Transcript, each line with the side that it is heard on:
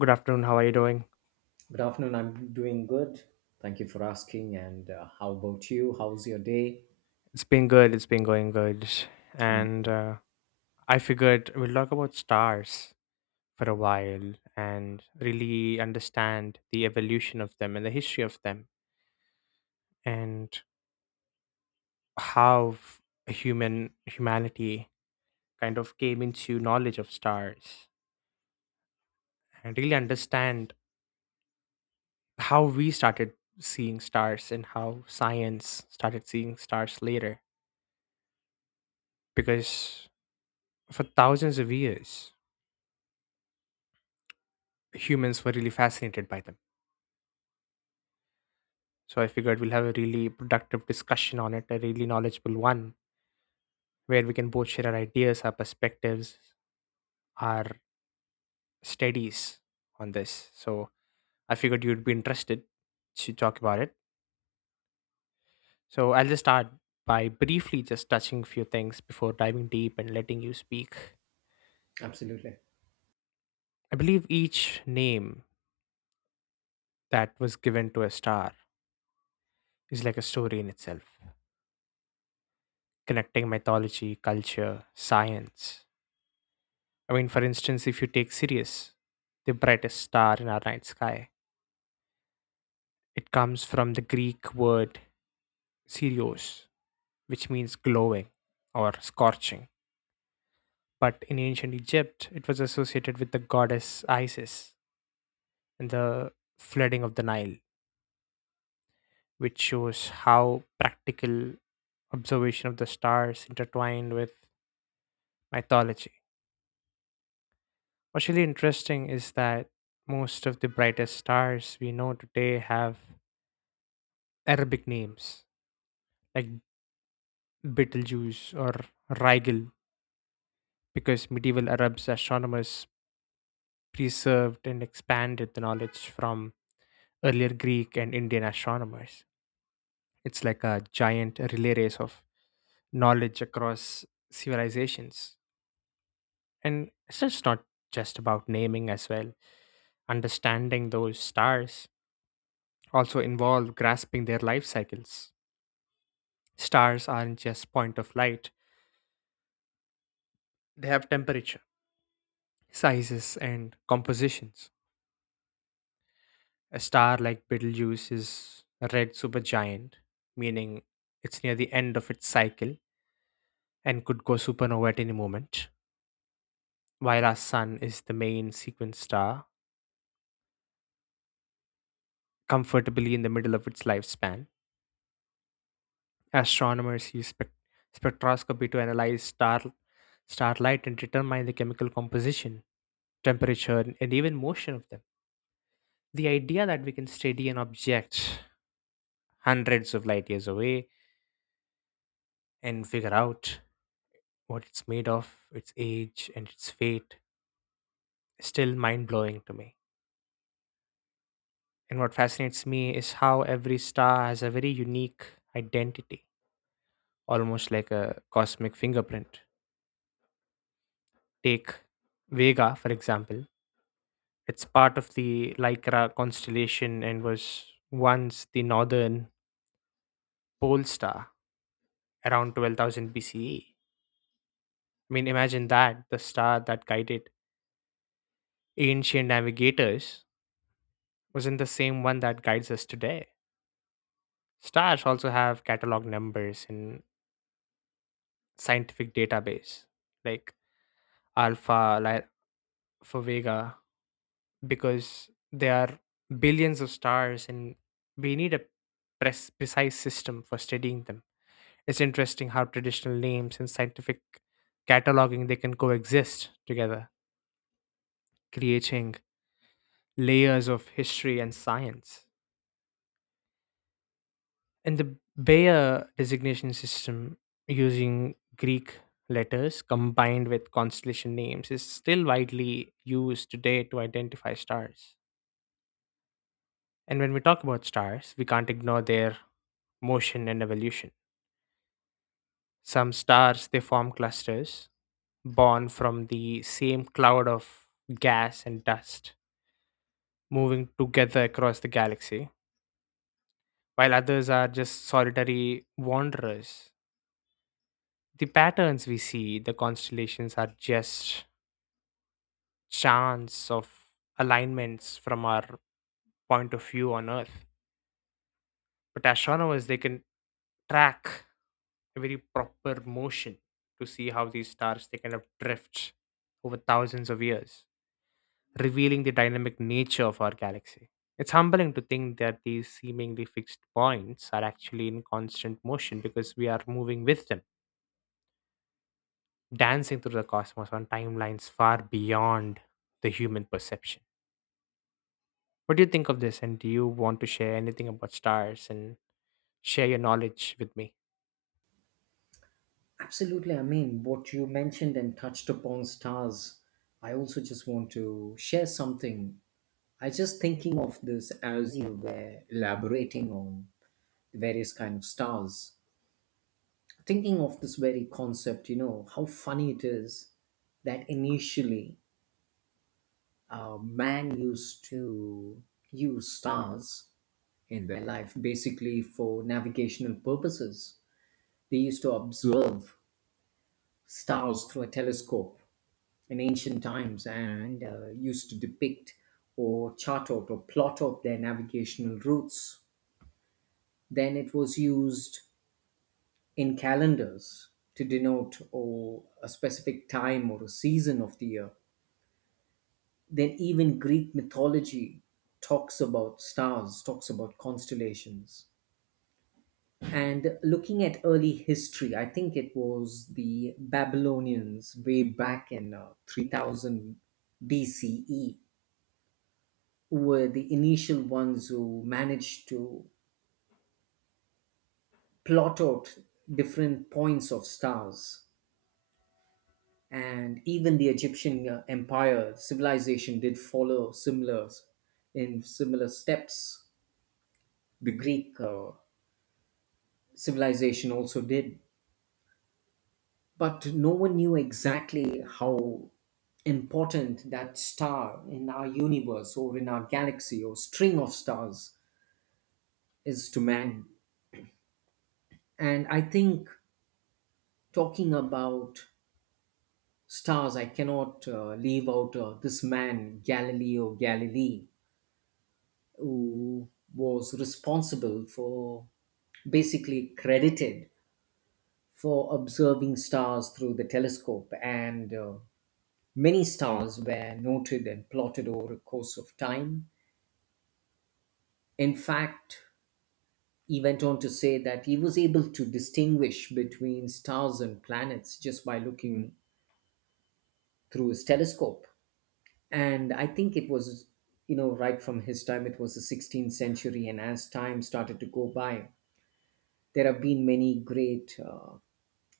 left: Good afternoon. How are you doing?
right: Good afternoon. I'm doing good. Thank you for asking. And how about you? How's your day?
left: It's been good. It's been going good.
right: I mean,
left: And I figured we'll talk about stars for a while and really understand the evolution of them and the history of them, and how humanity kind of came into knowledge of stars, and really understand how we started seeing stars and how science started seeing stars later, because for thousands of years humans were really fascinated by them. So I figured we'll have a really productive discussion on it, a really knowledgeable one, where we can both share our ideas, our perspectives, our studies on this. So I figured you'd be interested to talk about it. So I'll just start by briefly just touching a few things before diving deep and letting you speak.
right: absolutely.
left: I believe each name that was given to a star is like a story in itself, connecting mythology, culture, science. I mean, for instance, if you take Sirius, the brightest star in our night sky, it comes from the Greek word Sirios, which means glowing or scorching. But in ancient Egypt, it was associated with the goddess Isis and the flooding of the Nile, which shows how practical observation of the stars intertwined with mythology. What's really interesting is that most of the brightest stars we know today have Arabic names like Betelgeuse or Rigel, because medieval Arabs astronomers preserved and expanded the knowledge from earlier Greek and Indian astronomers. It's like a giant relay race of knowledge across civilizations. And it's just not just about naming as well. Understanding those stars also involve grasping their life cycles. Stars aren't just point of light, they have temperature, sizes, and compositions. A star like Betelgeuse is a red supergiant, meaning it's near the end of its cycle and could go supernova at any moment, while our Sun is the main sequence star, comfortably in the middle of its lifespan. Astronomers use spectroscopy to analyze starlight and determine the chemical composition, temperature, and even motion of them. The idea that we can study an object hundreds of light years away and figure out what it's made of, its age, and its fate, is still mind blowing to me. And what fascinates me is how every star has a very unique identity, almost like a cosmic fingerprint. Take Vega, for example. It's part of the Lycra constellation and was once the northern pole star around 12,000 BCE. I mean, imagine that the star that guided ancient navigators wasn't the same one that guides us today. Stars also have catalog numbers in scientific database like Alpha, Lyra, for Vega, because there are billions of stars and we need a precise system for studying them. It's interesting how traditional names and scientific cataloging they can coexist together, creating layers of history and science. And the Bayer designation system using Greek letters combined with constellation names is still widely used today to identify stars. And when we talk about stars, we can't ignore their motion and evolution. Some stars they form clusters, born from the same cloud of gas and dust, moving together across the galaxy, while others are just solitary wanderers. The patterns we see, the constellations, are just chance of alignments from our point of view on Earth, but astronomers they can track a very proper motion to see how these stars they kind of drift over thousands of years, revealing the dynamic nature of our galaxy. It's humbling to think that these seemingly fixed points are actually in constant motion, because we are moving with them, dancing through the cosmos on timelines far beyond the human perception. What do you think of this? And do you want to share anything about stars and share your knowledge with me?
right: Absolutely. I mean, what you mentioned and touched upon stars, I also just want to share something. I just thinking of this as you were elaborating on various kind of stars. Thinking of this very concept, you know, how funny it is that initially man used to use stars in their life basically for navigational purposes. They used to observe stars through a telescope in ancient times and used to depict or chart out or plot out their navigational routes. Then it was used in calendars to denote or a specific time or a season of the year. Then even Greek mythology talks about stars, talks about constellations. And looking at early history, I think it was the Babylonians way back in 3000 BCE, were the initial ones who managed to plot out different points of stars. And even the Egyptian empire civilization did follow similar in similar steps. The Greek civilization also did, but no one knew exactly how important that star in our universe or in our galaxy or string of stars is to man. And I think talking about stars, I cannot leave out this man, Galileo Galilei, who was responsible for, basically credited for, observing stars through the telescope, and many stars were noted and plotted over a course of time. In fact, he went on to say that he was able to distinguish between stars and planets just by looking through his telescope. And I think it was, you know, right from his time, it was the 16th century. And as time started to go by, there have been many great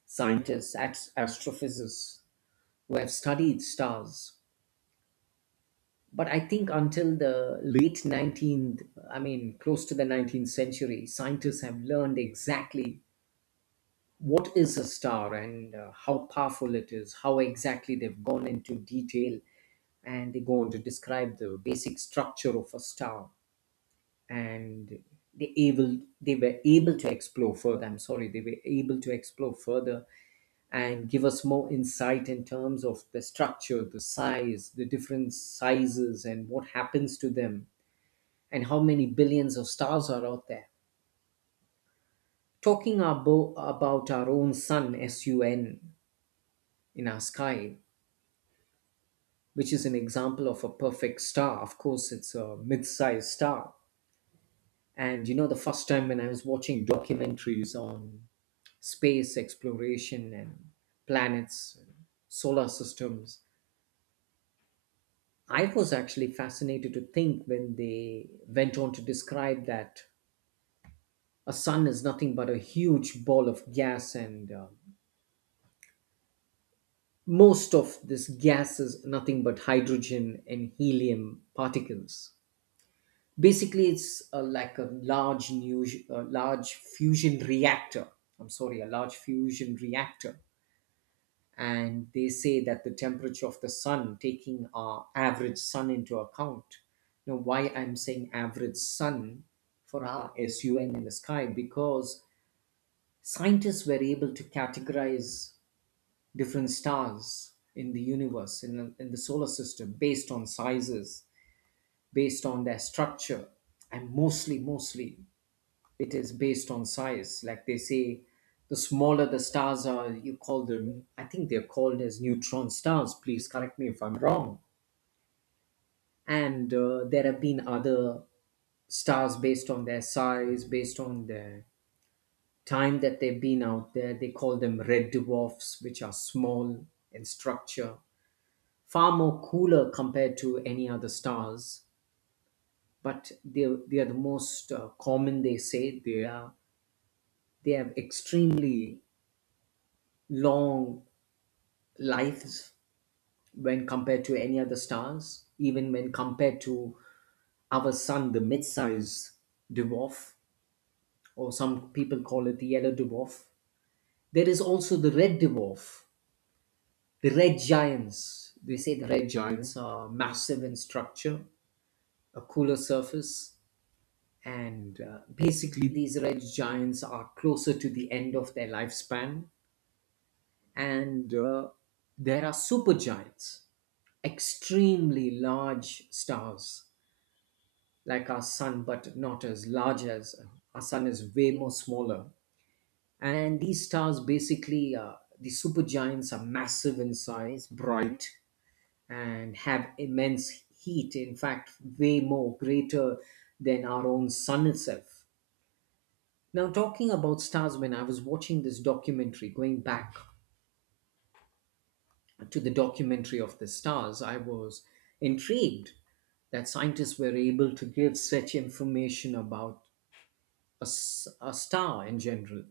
right: scientists, astrophysicists, who have studied stars, but I think until the late 19th, I mean, close to the 19th century, scientists have learned exactly what is a star and how powerful it is, how exactly they've gone into detail, and they go on to describe the basic structure of a star. And they were able to explore further. I'm sorry, they were able to explore further and give us more insight in terms of the structure, the size, the different sizes, and what happens to them and how many billions of stars are out there. Talking about our own sun, S U N, in our sky, which is an example of a perfect star. Of course, it's a mid sized star. And you know, the first time when I was watching documentaries on space exploration and planets and solar systems, I was actually fascinated to think when they went on to describe that a sun is nothing but a huge ball of gas, and most of this gas is nothing but hydrogen and helium particles. Basically, it's like a large new a large fusion reactor. I'm sorry A large fusion reactor. And they say that the temperature of the sun, taking our average sun into account, now why I'm saying average sun, for our sun in the sky, because scientists were able to categorize different stars in the universe, in the solar system, based on sizes, based on their structure, and mostly, it is based on size. Like they say, the smaller the stars are, you call them, I think they're called as neutron stars. Please correct me if I'm wrong. And there have been other stars based on their size, based on their time that they've been out there. They call them red dwarfs, which are small in structure, far more cooler compared to any other stars, but they are the most common. They say they are, they have extremely long lives when compared to any other stars, even when compared to our sun, the mid-size dwarf, or some people call it the yellow dwarf. There is also the red dwarf, the red giants. They say the red giants are massive in structure, a cooler surface, and basically these red giants are closer to the end of their lifespan. And there are supergiants, extremely large stars like our sun, but not as large as our sun is way more smaller. And these stars basically, the supergiants, are massive in size, bright, and have immense heat, in fact way more greater than our own sun itself. Now, talking about stars, when I was watching this documentary, going back to the documentary of the stars, I was intrigued that scientists were able to give such information about a star in general.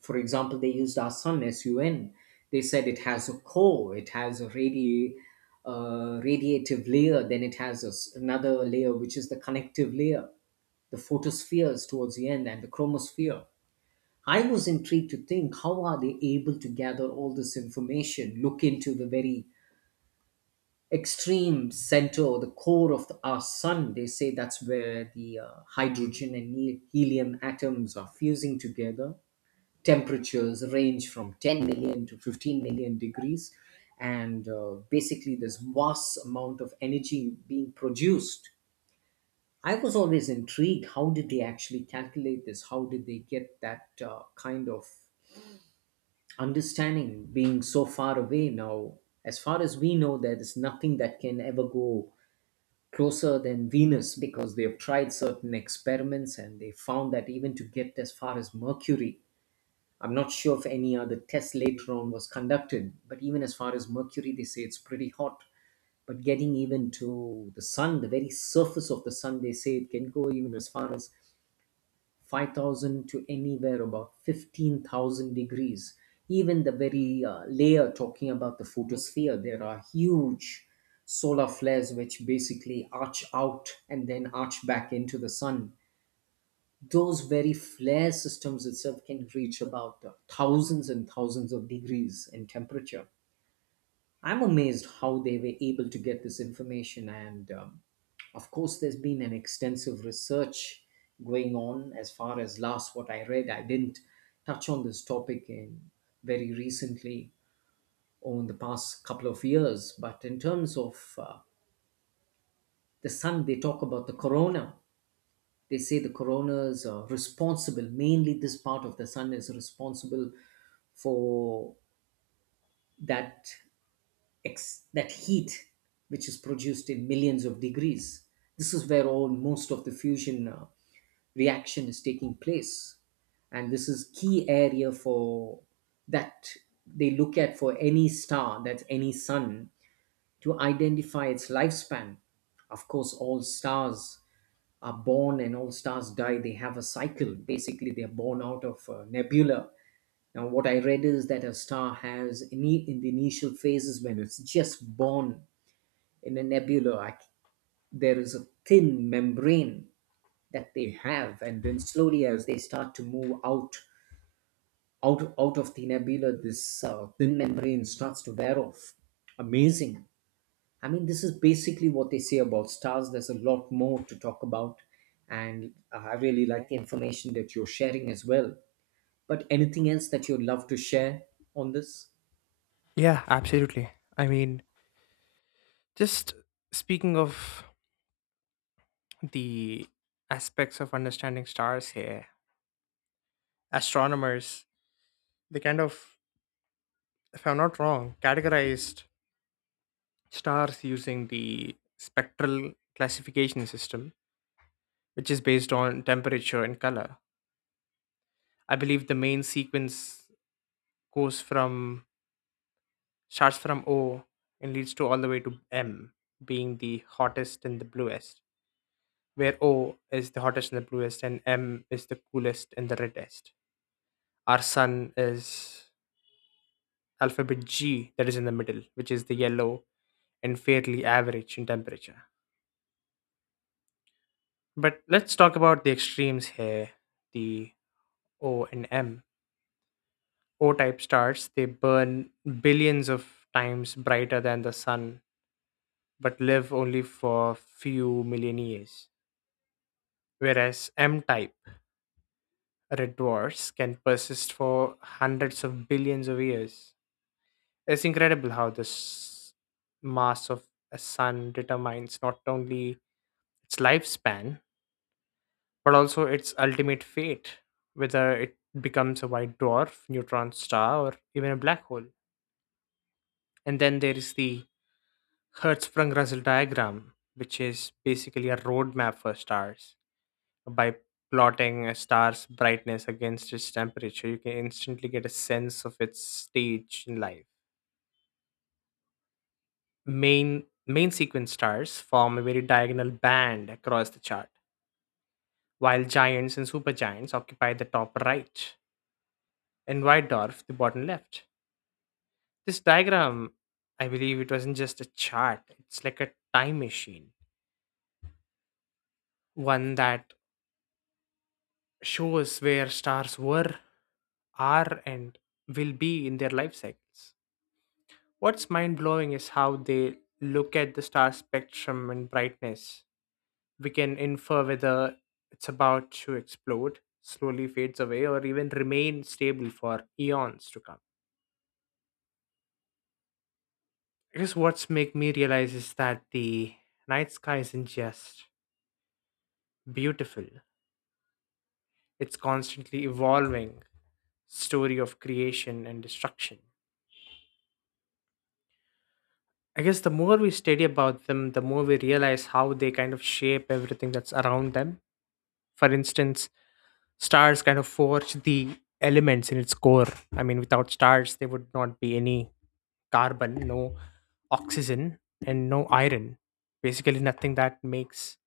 right: For example, they used our sun, SUN. They said it has a core, it has a radiative layer, then it has a s another layer, which is the connective layer, the photospheres towards the end, and the chromosphere. I was intrigued to think how are they able to gather all this information, look into the very extreme center or the core of our sun. They say that's where the hydrogen and helium atoms are fusing together. Temperatures range from 10 million to 15 million degrees, and basically, this vast amount of energy being produced. I was always intrigued. How did they actually calculate this? How did they get that kind of understanding being so far away? Now as far as we know, there is nothing that can ever go closer than Venus, because they have tried certain experiments and they found that even to get as far as Mercury, I'm not sure if any other test later on was conducted, but even as far as Mercury, they say it's pretty hot. But getting even to the sun, the very surface of the sun, they say it can go even as far as 5,000 to anywhere about 15,000 degrees. Even the very layer, talking about the photosphere, there are huge solar flares which basically arch out and then arch back into the sun. Those very flare systems itself can reach about thousands and thousands of degrees in temperature. I'm amazed how they were able to get this information. And of course, there's been an extensive research going on as far as last what I read. I didn't touch on this topic in very recently or in the past couple of years, but in terms of the sun, they talk about the corona. They say the corona is responsible, mainly this part of the sun is responsible for that that heat which is produced in millions of degrees. This is where all most of the fusion reaction is taking place, and this is key area for that they look at for any star, that's any sun, to identify its lifespan. Of course, all stars are born and all stars die. They have a cycle. Basically, they're born out of a nebula. Now, what I read is that a star has in the initial phases, when it's just born in a nebula, like there is a thin membrane that they have, and then slowly as they start to move out, out out of the nebula, this thin membrane starts to wear off. Amazing. I mean, this is basically what they say about stars. There's a lot more to talk about, and I really like the information that you're sharing as well, but anything else that you'd love to share on this?
left: Yeah, absolutely. I mean, just speaking of the aspects of understanding stars here, astronomers, they kind of, if I'm not wrong, categorized stars using the spectral classification system, which is based on temperature and color. I believe the main sequence goes from, starts from, O and leads to all the way to M, being the hottest and the bluest, where O is the hottest and the bluest, and M is the coolest and the reddest. Our sun is alphabet G that is in the middle, which is the yellow and fairly average in temperature. But let's talk about the extremes here, the O and M. O type stars, they burn billions of times brighter than the sun but live only for few million years. Whereas M type red dwarfs can persist for hundreds of billions of years. It's incredible how the mass of a sun determines not only its lifespan, but also its ultimate fate, whether it becomes a white dwarf, neutron star, or even a black hole. And then there is the Hertzsprung Russell diagram, which is basically a roadmap for stars. By plotting a star's brightness against its temperature, you can instantly get a sense of its stage in life. Main sequence stars form a very diagonal band across the chart, while giants and supergiants occupy the top right, and white dwarf the bottom left. This diagram, I believe it wasn't just a chart, it's like a time machine. One that shows where stars were, are, and will be in their life cycles. What's mind blowing is how they look at the star spectrum and brightness. We can infer whether it's about to explode, slowly fades away, or even remain stable for eons to come. I guess what's make me realize is that the night sky isn't just beautiful. It's constantly evolving story of creation and destruction. I guess the more we study about them, the more we realize how they kind of shape everything that's around them. For instance, stars kind of forge the elements in its core. I mean, without stars, there would not be any carbon, no oxygen, and no iron. Basically, nothing that makes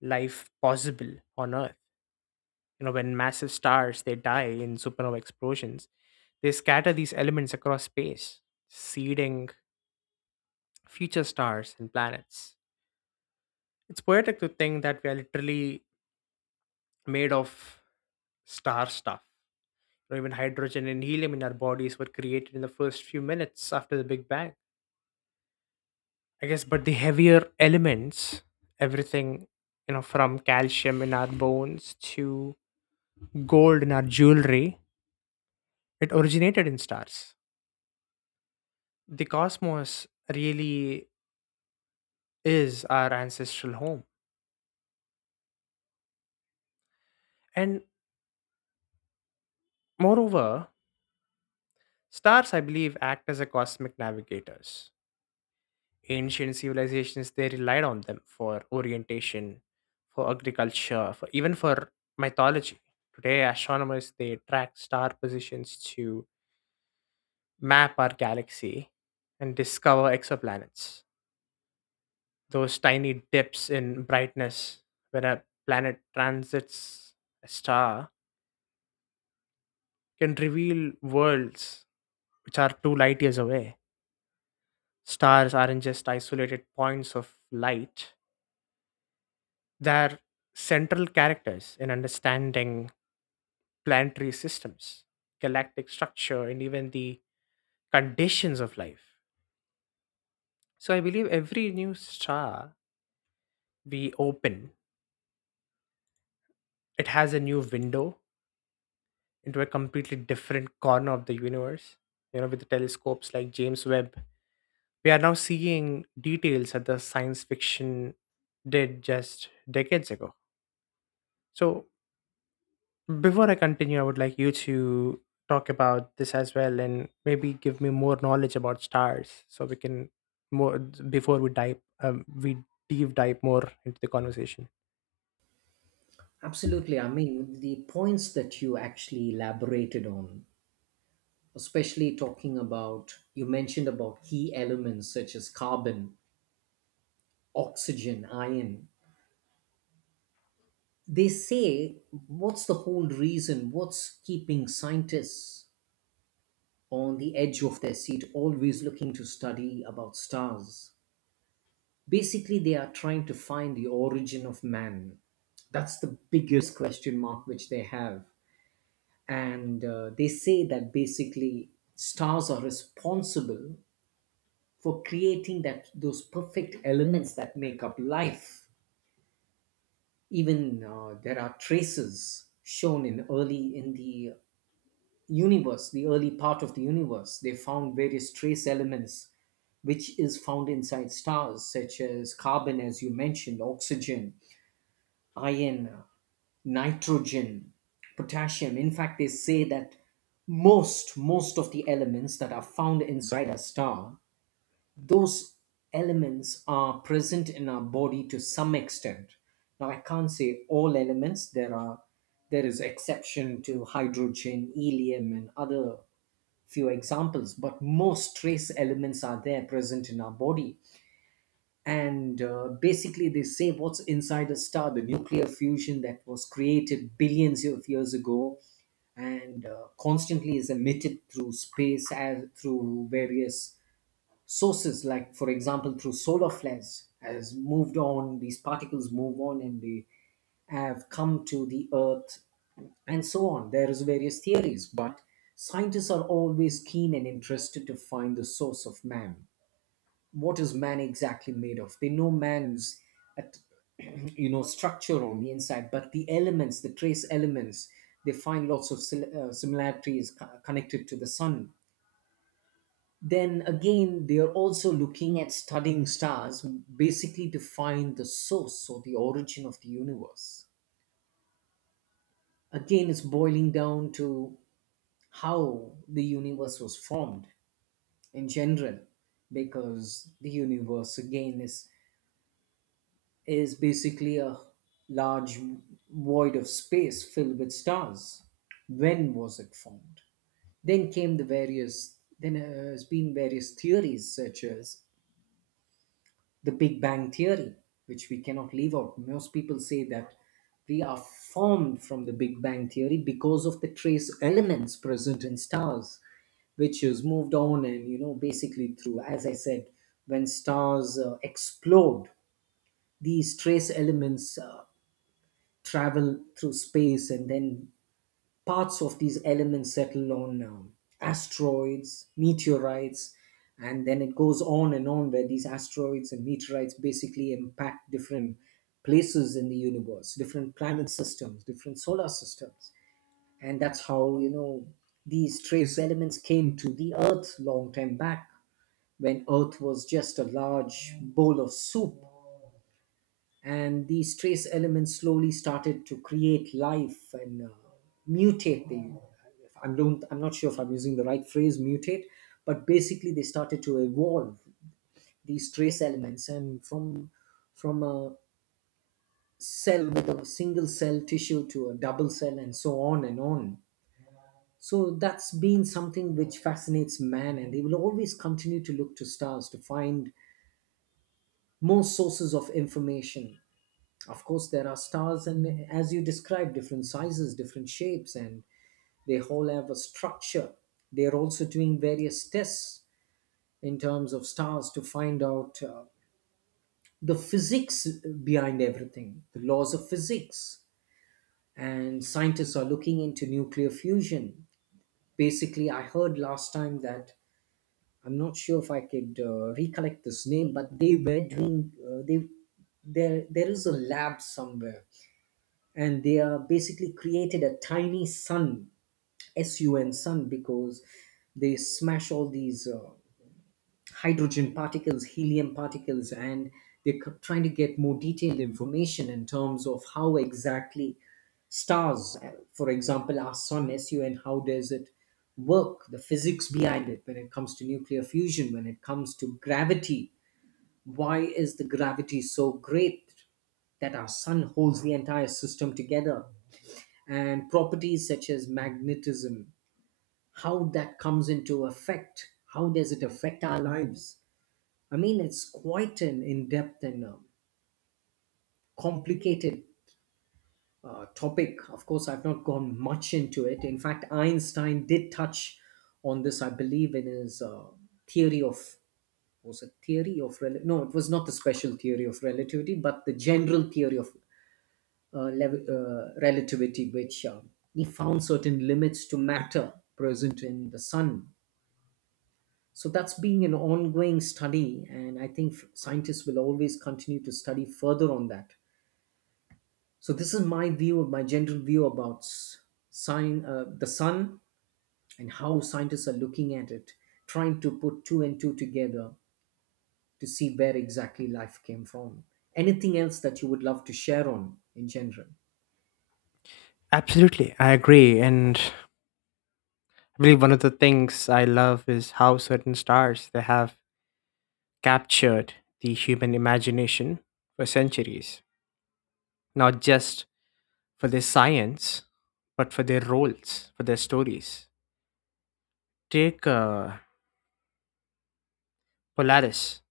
left: life possible on Earth. When massive stars they die in supernova explosions, they scatter these elements across space, seeding future stars and planets. It's poetic to think that we are literally made of star stuff, or even hydrogen and helium in our bodies were created in the first few minutes after the Big Bang. I guess, but the heavier elements, everything, from calcium in our bones to gold in our jewelry, it originated in stars. The cosmos really is our ancestral home. And moreover, stars, I believe, act as a cosmic navigators. Ancient civilizations they relied on them for orientation, for agriculture, for even for mythology. Today, astronomers they track star positions to map our galaxy and discover exoplanets. Those tiny dips in brightness when a planet transits a star can reveal worlds which are two light years away. Stars aren't just isolated points of light, they're central characters in understanding planetary systems, galactic structure, and even the conditions of life. So I believe every new star we open, it has a new window into a completely different corner of the universe. With the telescopes like James Webb, we are now seeing details that the science fiction did just decades ago. So before I continue, I would like you to talk about this as well and maybe give me more knowledge about stars, so we can more before we dive we deep dive more into the conversation.
right: Absolutely. I mean, the points that you actually elaborated on, especially talking about, you mentioned about key elements such as carbon, oxygen, iron, they say what's the whole reason, what's keeping scientists on the edge of their seat always looking to study about stars, basically they are trying to find the origin of man. That's the biggest question mark which they have. And they say that basically stars are responsible for creating that, those perfect elements that make up life. Even there are traces shown in early in the universe, the early part of the universe. They found various trace elements which is found inside stars, such as carbon, as you mentioned, oxygen, iron, nitrogen, potassium. In fact, they say that most of the elements that are found inside a star, those elements are present in our body to some extent. Now I can't say all elements. There is exception to hydrogen, helium and other few examples, but most trace elements are there present in our body. And basically they say what's inside a star, the nuclear fusion that was created billions of years ago, and constantly is emitted through space as through various sources, like for example through solar flares. Has moved on These particles move on and they have come to the Earth and so on. There is various theories, but scientists are always keen and interested to find the source of man. What is man exactly made of? They know man's at structure on the inside. But the elements, the trace elements, they find lots of similarities connected to the sun. Then again, they are also looking at studying stars, basically to find the source or the origin of the universe. Again, it's boiling down to how the universe was formed in general, because the universe again is basically a large void of space filled with stars. When was it formed? Then has been various theories such as the Big Bang Theory, which we cannot leave out. Most people say that we are formed from the Big Bang Theory because of the trace elements present in stars, which is moved on and, basically through, as I said, when stars explode, these trace elements travel through space, and then parts of these elements settle on asteroids, meteorites, and then it goes on and on where these asteroids and meteorites basically impact different places in the universe, different planet systems, different solar systems. And that's how, these trace elements came to the Earth long time back when Earth was just a large bowl of soup. And these trace elements slowly started to create life and mutate the I don't I'm not sure if I'm using the right phrase, mutate, but basically they started to evolve, these trace elements, and from a cell with a single cell tissue to a double cell and so on and on. So that's been something which fascinates man, and they will always continue to look to stars to find more sources of information. Of course, there are stars and, as you described, different sizes, different shapes, and they all have a structure. They are also doing various tests in terms of stars to find out the physics behind everything, the laws of physics. And scientists are looking into nuclear fusion. Basically, I heard last time that I'm not sure if I could recollect this name, but they were doing they there is a lab somewhere, and they are basically created a tiny sun, S U N sun, because they smash all these. Hydrogen particles, helium particles, and they're trying to get more detailed information in terms of how exactly stars, for example, our sun SUN, how does it work, the physics behind it when it comes to nuclear fusion, when it comes to gravity. Why is the gravity so great that our sun holds the entire system together? And properties such as magnetism, how that comes into effect, how does it affect our lives? I mean, it's quite an in depth and complicated topic. Of course, I've not gone much into it. In fact, Einstein did touch on this, I believe, in his theory of, was it theory of no, it was not the special theory of relativity, but the general theory of relativity, which he found certain limits to matter present in the sun. So that's being an ongoing study, and I think scientists will always continue to study further on that. So this is my view, my general view about s- sign the sun and how scientists are looking at it, trying to put two and two together to see where exactly life came from. Anything else that you would love to share on in general?
left: Absolutely, I agree, and I believe one of the things I love is how certain stars they have captured the human imagination for centuries, not just for their science, but for their roles, for their stories. Take Polaris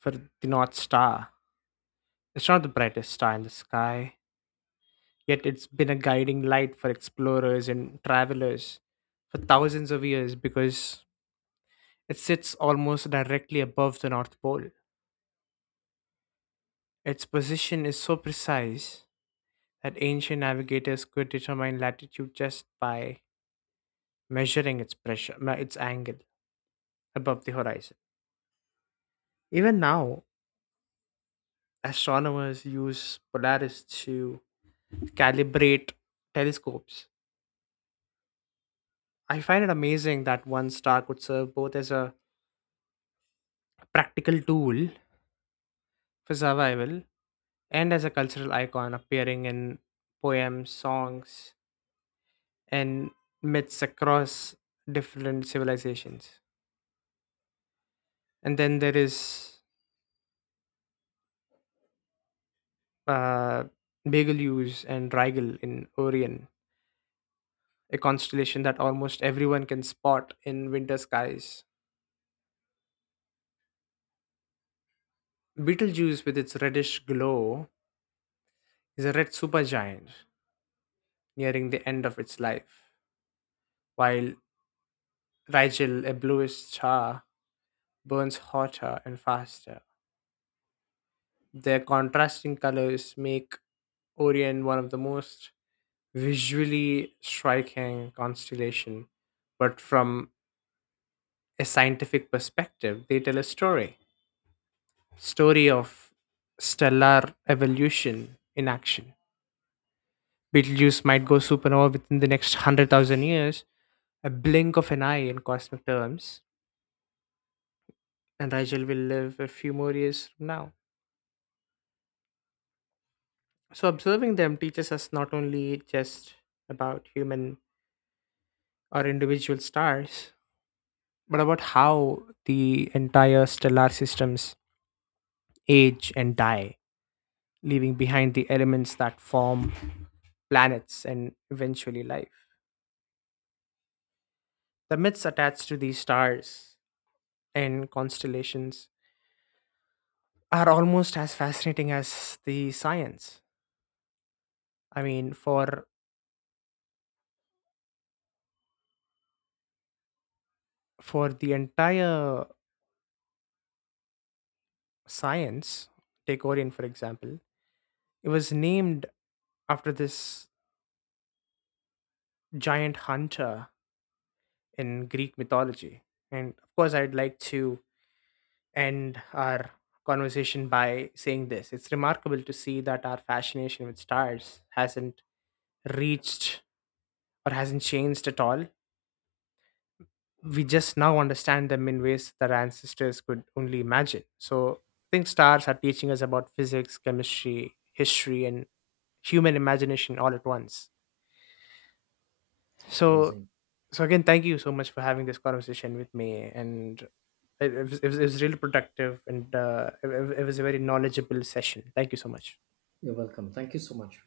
left: for the North Star. It's not the brightest star in the sky, yet it's been a guiding light for explorers and travelers for thousands of years because it sits almost directly above the North Pole. Its position is so precise that ancient navigators could determine latitude just by measuring its its angle above the horizon. Even now, astronomers use Polaris to calibrate telescopes. I find it amazing that one star could serve both as a practical tool for survival and as a cultural icon, appearing in poems, songs, and myths across different civilizations. And then there is uh, Betelgeuse and Rigel in Orion, a constellation that almost everyone can spot in winter skies. Betelgeuse, with its reddish glow, is a red supergiant nearing the end of its life, while Rigel, a bluish star, burns hotter and faster. Their contrasting colors make Orion one of the most visually striking constellation, but from a scientific perspective, they tell a story. Story of stellar evolution in action. Betelgeuse might go supernova within the next 100,000 years, a blink of an eye in cosmic terms, and Rigel will live a few more years from now. So, observing them teaches us not only just about human or individual stars, but about how the entire stellar systems age and die, leaving behind the elements that form planets and eventually life. The myths attached to these stars and constellations are almost as fascinating as the science. I mean, for the entire science, Gregorian, for example, it was named after this giant hunter in Greek mythology. And of course, I'd like to end our conversation by saying this: it's remarkable to see that our fascination with stars hasn't reached, or hasn't changed at all. We just now understand them in ways that our ancestors could only imagine. So I think stars are teaching us about physics, chemistry, history, and human imagination all at once. So
right: Amazing.
left: so again, thank you so much for having this conversation with me, and it was really productive, and it was a very knowledgeable session. Thank you so much.
right: You're welcome. Thank you so much.